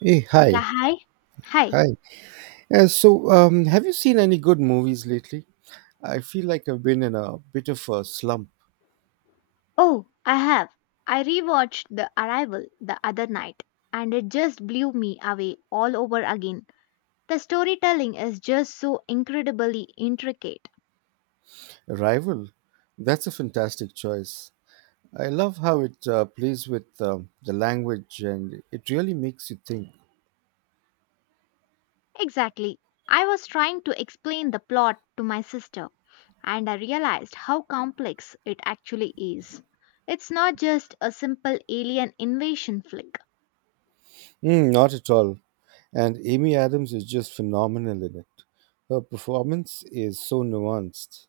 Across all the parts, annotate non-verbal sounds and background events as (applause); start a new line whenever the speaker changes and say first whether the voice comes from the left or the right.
right: Hey, hi,
left: Yeah, hi. Hi.
right: hi. Have you seen any good movies lately? I feel like I've been in a bit of a slump.
left: Oh, I have. I rewatched The Arrival the other night and it just blew me away all over again. The storytelling is just so incredibly intricate.
right: Arrival, that's a fantastic choice. I love how it plays with the language, and it really makes you think.
left: Exactly. I was trying to explain the plot to my sister and I realized how complex it actually is. It's not just a simple alien invasion flick.
right: Mm, not at all. And Amy Adams is just phenomenal in it. Her performance is so nuanced.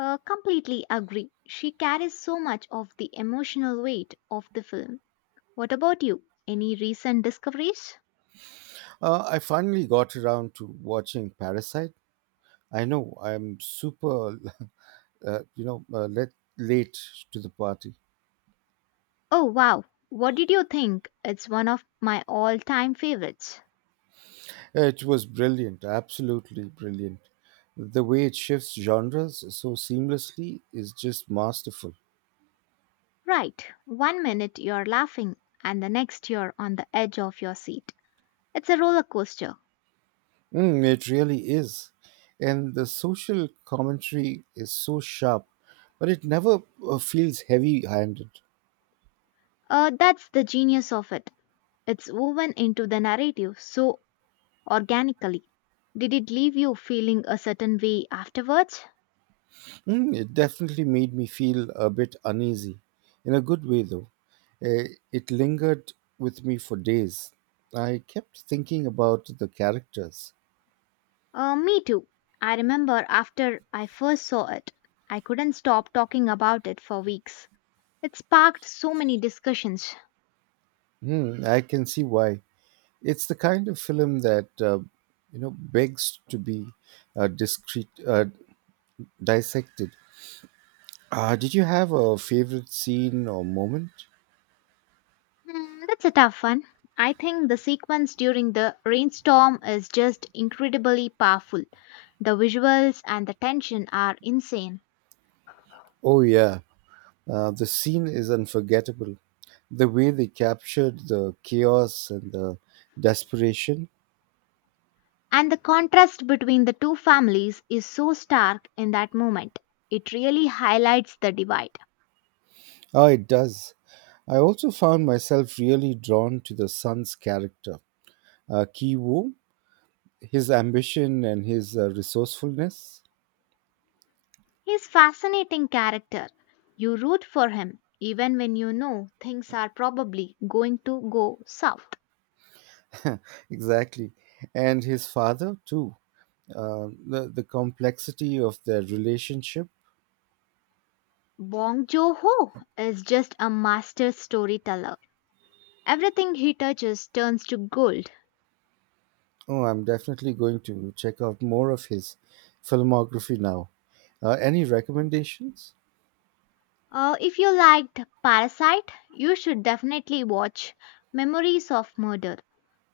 left: Completely agree. She carries so much of the emotional weight of the film. What about you? Any recent discoveries?
right: I finally got around to watching Parasite. I know I'm super (laughs) uh, you know, uh, let, late to the party.
left: Oh wow, what did you think? It's one of my all time favorites.
right: It was brilliant, absolutely brilliant. The way it shifts genres so seamlessly is just masterful.
left: Right, one minute you're laughing and the next you're on the edge of your seat. It's a roller coaster.
right: Mm, it really is. And the social commentary is so sharp, but it never feels heavy handed.
left: That's the genius of it. It's woven into the narrative so organically. Did it leave you feeling a certain way afterwards?
right: Mm, it definitely made me feel a bit uneasy, in a good way though. Uh, it lingered with me for days. I kept thinking about the characters.
left: Me too. I remember after I first saw it, I couldn't stop talking about it for weeks. It sparked so many discussions.
right: Hmm, I can see why. It's the kind of film that you know begs to be uh, discreet, uh, dissected. Did you have a favorite scene or moment?
left: Hmm, that's a tough one. I think the sequence during the rainstorm is just incredibly powerful. The visuals and the tension are insane.
right: Oh yeah, the scene is unforgettable. The way they captured the chaos and the desperation.
left: And the contrast between the two families is so stark in that moment. It really highlights the divide.
right: Oh, it does. I also found myself really drawn to the son's character, Ki Woo, his ambition and his resourcefulness.
left: He's fascinating character. You root for him even when you know things are probably going to go south.
right: (laughs) Exactly, and his father too, the complexity of their relationship.
left: Bong Joon-ho is just a master storyteller. Everything he touches turns to gold.
right: Oh, I'm definitely going to check out more of his filmography now. Any recommendations?
left: If you liked Parasite, you should definitely watch Memories of Murder.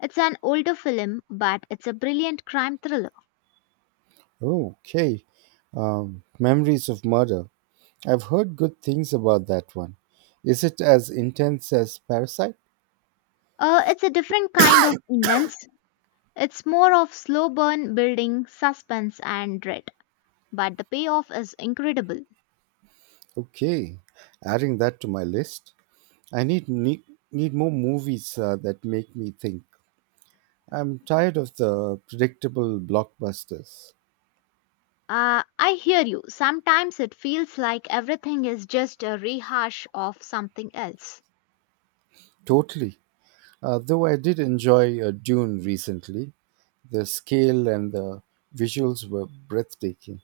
left: It's an older film, but it's a brilliant crime thriller.
right: Okay. Memories of Murder, I've heard good things about that one. Is it as intense as Parasite?
left: It's a different kind of intense. It's more of slow burn building, suspense, and dread. But the payoff is incredible.
right: Okay, adding that to my list. I need more movies that make me think. I'm tired of the predictable blockbusters.
left: I hear you. Sometimes it feels like everything is just a rehash of something else.
right: Totally. Though I did enjoy Dune recently, the scale and the visuals were breathtaking.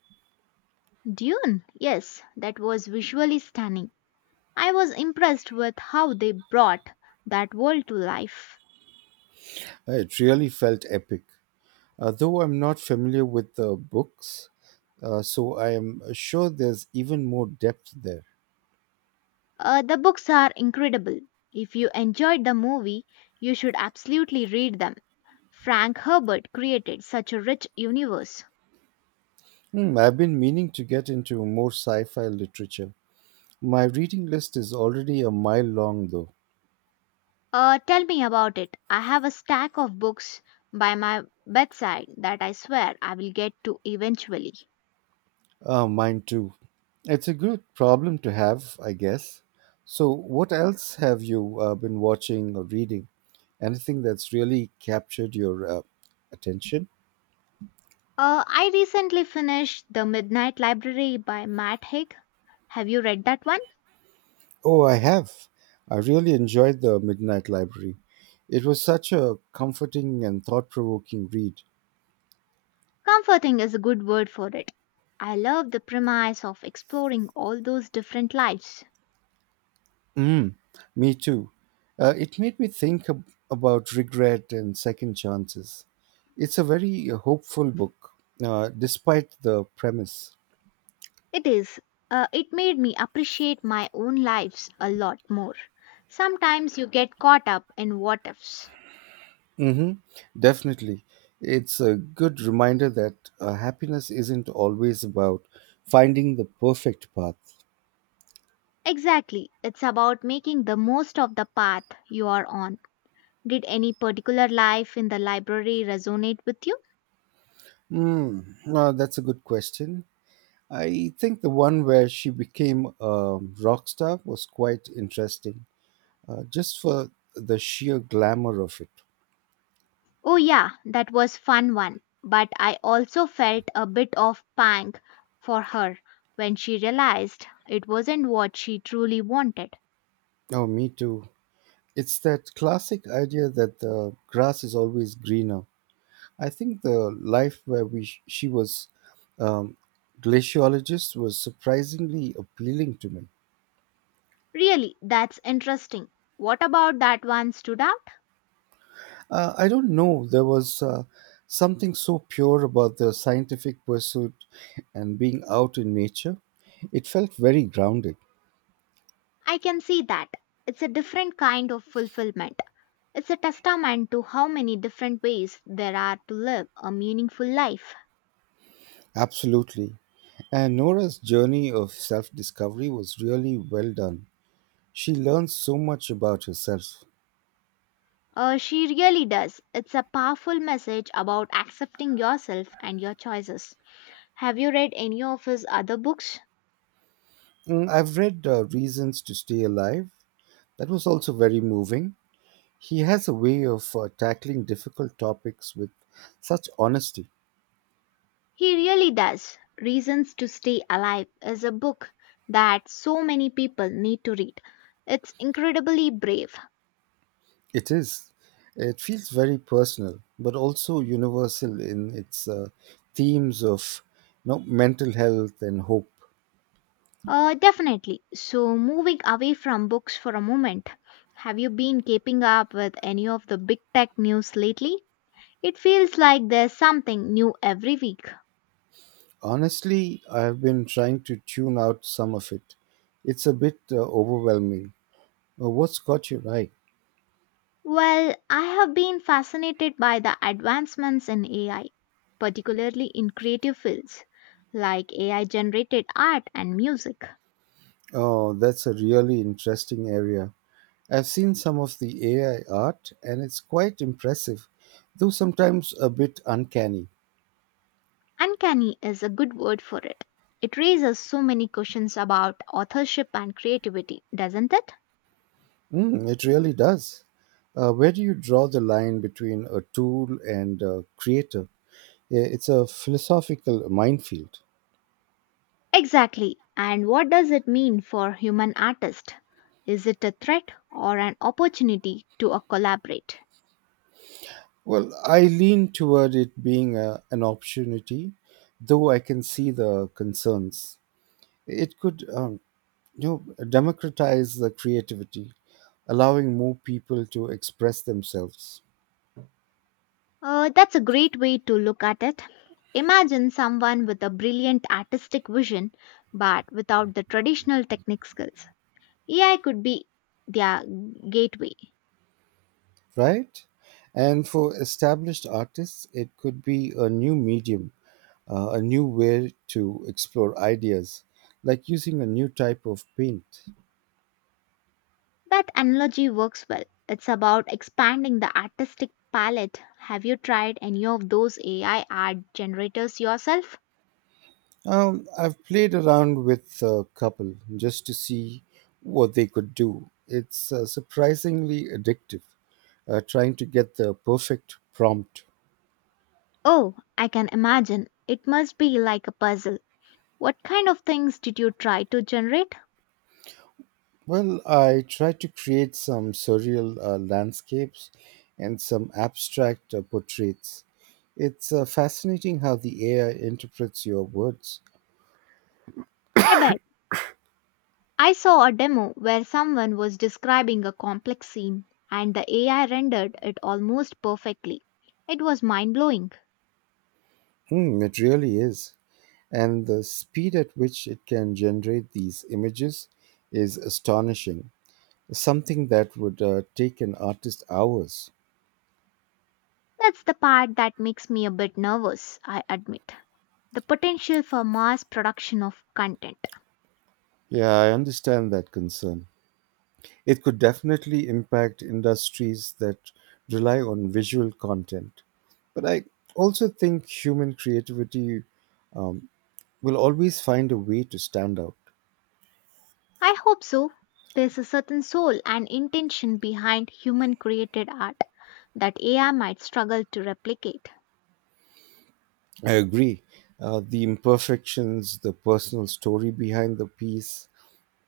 left: Dune, yes, that was visually stunning. I was impressed with how they brought that world to life.
right: It really felt epic. Though I'm not familiar with the books, so I am sure there's even more depth there.
left: The books are incredible. If you enjoyed the movie, you should absolutely read them. Frank Herbert created such a rich universe.
right: Hmm, I've been meaning to get into more sci fi literature. My reading list is already a mile long, though.
left: Tell me about it. I have a stack of books by my bedside that I swear I will get to eventually.
right: Mine too. It's a good problem to have, I guess. So, what else have you been watching or reading? Anything that's really captured your attention?
left: I recently finished The Midnight Library by Matt Haig. Have you read that one?
right: Oh, I have. I really enjoyed The Midnight Library. It was such a comforting and thought provoking read.
left: Comforting is a good word for it. I love the premise of exploring all those different lives.
right: Mm, me too. It made me think about regret and second chances. It's a very hopeful book, despite the premise.
left: It is, it made me appreciate my own lives a lot more. Sometimes you get caught up in what ifs.
right: Hmm. Definitely. It's a good reminder that happiness isn't always about finding the perfect path.
left: Exactly, it's about making the most of the path you are on. Did any particular life in the library resonate with you?
right: Mm, that's a good question. I think the one where she became a rock star was quite interesting, just for the sheer glamour of it.
left: Oh, yeah, that was fun one. But I also felt a bit of pang for her when she realized it wasn't what she truly wanted.
right: Oh, me too. It's that classic idea that the grass is always greener. I think the life where she was um, glaciologist was surprisingly appealing to me.
left: Really, that's interesting. What about that one stood out?
right: I don't know. There was something so pure about the scientific pursuit and being out in nature. It felt very grounded.
left: I can see that. It's a different kind of fulfillment. It's a testament to how many different ways there are to live a meaningful life.
right: Absolutely. And Nora's journey of self discovery was really well done. She learned so much about herself.
left: She really does. It's a powerful message about accepting yourself and your choices. Have you read any of his other books?
right: Mm, I've read Reasons to Stay Alive. That was also very moving. He has a way of tackling difficult topics with such honesty.
left: He really does. Reasons to Stay Alive is a book that so many people need to read. It's incredibly brave.
right: It is. It feels very personal, but also universal in its themes of you know mental health and hope.
left: Definitely. So, moving away from books for a moment, have you been keeping up with any of the big tech news lately? It feels like there's something new every week.
right: Honestly, I have been trying to tune out some of it. It's a bit overwhelming. What's got you right?
left: Well, I have been fascinated by the advancements in AI, particularly in creative fields like AI generated art and music.
right: Oh, that's a really interesting area. I've seen some of the AI art, and it's quite impressive, though sometimes a bit uncanny.
left: Uncanny is a good word for it. It raises so many questions about authorship and creativity, doesn't it?
right: Mm, it really does. Where do you draw the line between a tool and a creator? It's a philosophical minefield.
left: Exactly. And what does it mean for human artists? Is it a threat or an opportunity to collaborate?
right: Well, I lean toward it being an opportunity, though I can see the concerns. It could, you democratize the creativity, allowing more people to express themselves.
left: That's a great way to look at it. Imagine someone with a brilliant artistic vision but without the traditional technique skills. AI could be their gateway.
right: Right? And for established artists, it could be a new medium, a new way to explore ideas, like using a new type of paint.
left: That analogy works well. It's about expanding the artistic palette. Have you tried any of those AI art generators yourself?
right: I've played around with a couple just to see what they could do. It's surprisingly addictive, trying to get the perfect prompt.
left: Oh, I can imagine. It must be like a puzzle. What kind of things did you try to generate?
right: Well, I try to create some surreal landscapes and some abstract portraits. It's fascinating how the AI interprets your words.
left: I bet. I saw a demo where someone was describing a complex scene and the AI rendered it almost perfectly. It was mind blowing.
right: Mm, it really is. And the speed at which it can generate these images is astonishing, something that would take an artist hours.
left: That's the part that makes me a bit nervous, I admit. The potential for mass production of content.
right: Yeah, I understand that concern. It could definitely impact industries that rely on visual content. But I also think human creativity um, will always find a way to stand out.
left: I hope so. There's a certain soul and intention behind human created art that AI might struggle to replicate.
right: I agree. The imperfections, the personal story behind the piece,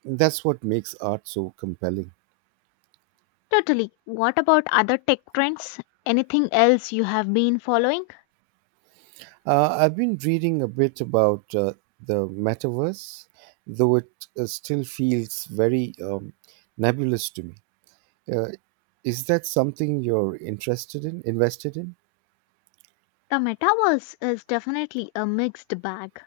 right: that's what makes art so compelling.
left: Totally. What about other tech trends? Anything else you have been following?
right: I've been reading a bit about the metaverse, though it still feels very nebulous to me. Uh, is that something you're interested in, invested in?
left: The metaverse is definitely a mixed bag.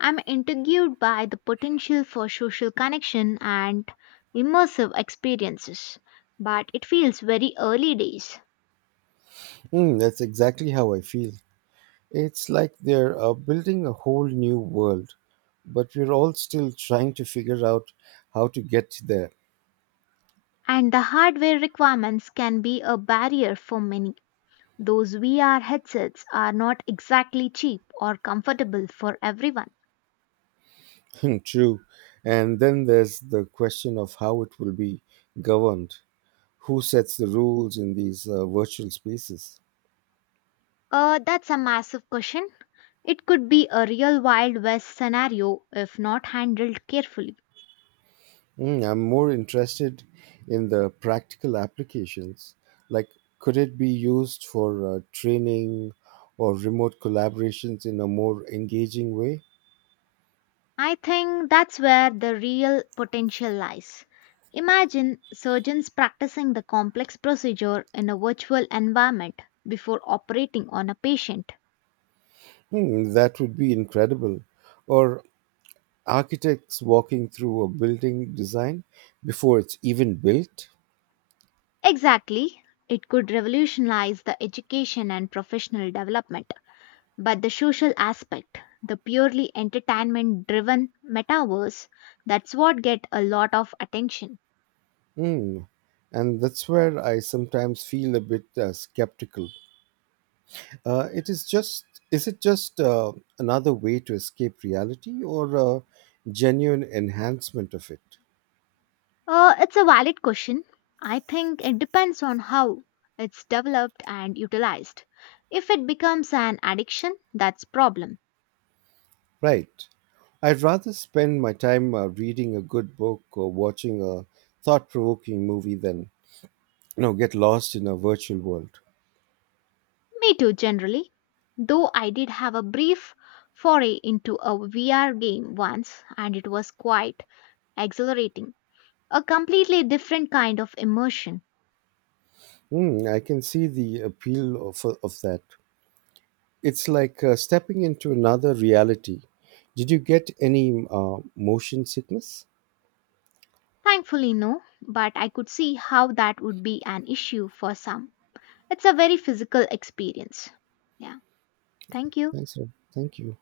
left: I'm intrigued by the potential for social connection and immersive experiences, but it feels very early days,
right: Mm, that's exactly how I feel. It's like they're building a whole new world, but we're all still trying to figure out how to get there.
left: and the hardware requirements can be a barrier for many. Those VR headsets are not exactly cheap or comfortable for everyone.
right: Hmm, true. And then there's the question of how it will be governed. Who sets the rules in these virtual spaces?
left: That's a massive question. It could be a real Wild West scenario if not handled carefully.
right: Mm, I'm more interested in the practical applications. Like, could it be used for training or remote collaborations in a more engaging way?
left: I think that's where the real potential lies. Imagine surgeons practicing the complex procedure in a virtual environment before operating on a patient.
right: Hmm, that would be incredible. Or architects walking through a building design before it's even built?
left: Exactly. It could revolutionize the education and professional development. But the social aspect, the purely entertainment driven metaverse, that's what get a lot of attention.
right: Hmm. And that's where I sometimes feel a bit skeptical. It is just is it just another way to escape reality or a genuine enhancement of it?
left: It's a valid question. I think it depends on how it's developed and utilized. If it becomes an addiction, that's problem.
right: Right. I'd rather spend my time reading a good book or watching a thought-provoking movie than you know get lost in a virtual world.
left: Me too generally. Though I did have a brief foray into a VR game once and it was quite exhilarating. A completely different kind of immersion.
right: Hmm, I can see the appeal of that. It's like stepping into another reality. Did you get any motion sickness?
left: Thankfully, no, but I could see how that would be an issue for some. It's a very physical experience. Yeah, thank you.
right: Thanks. Rob. Thank you.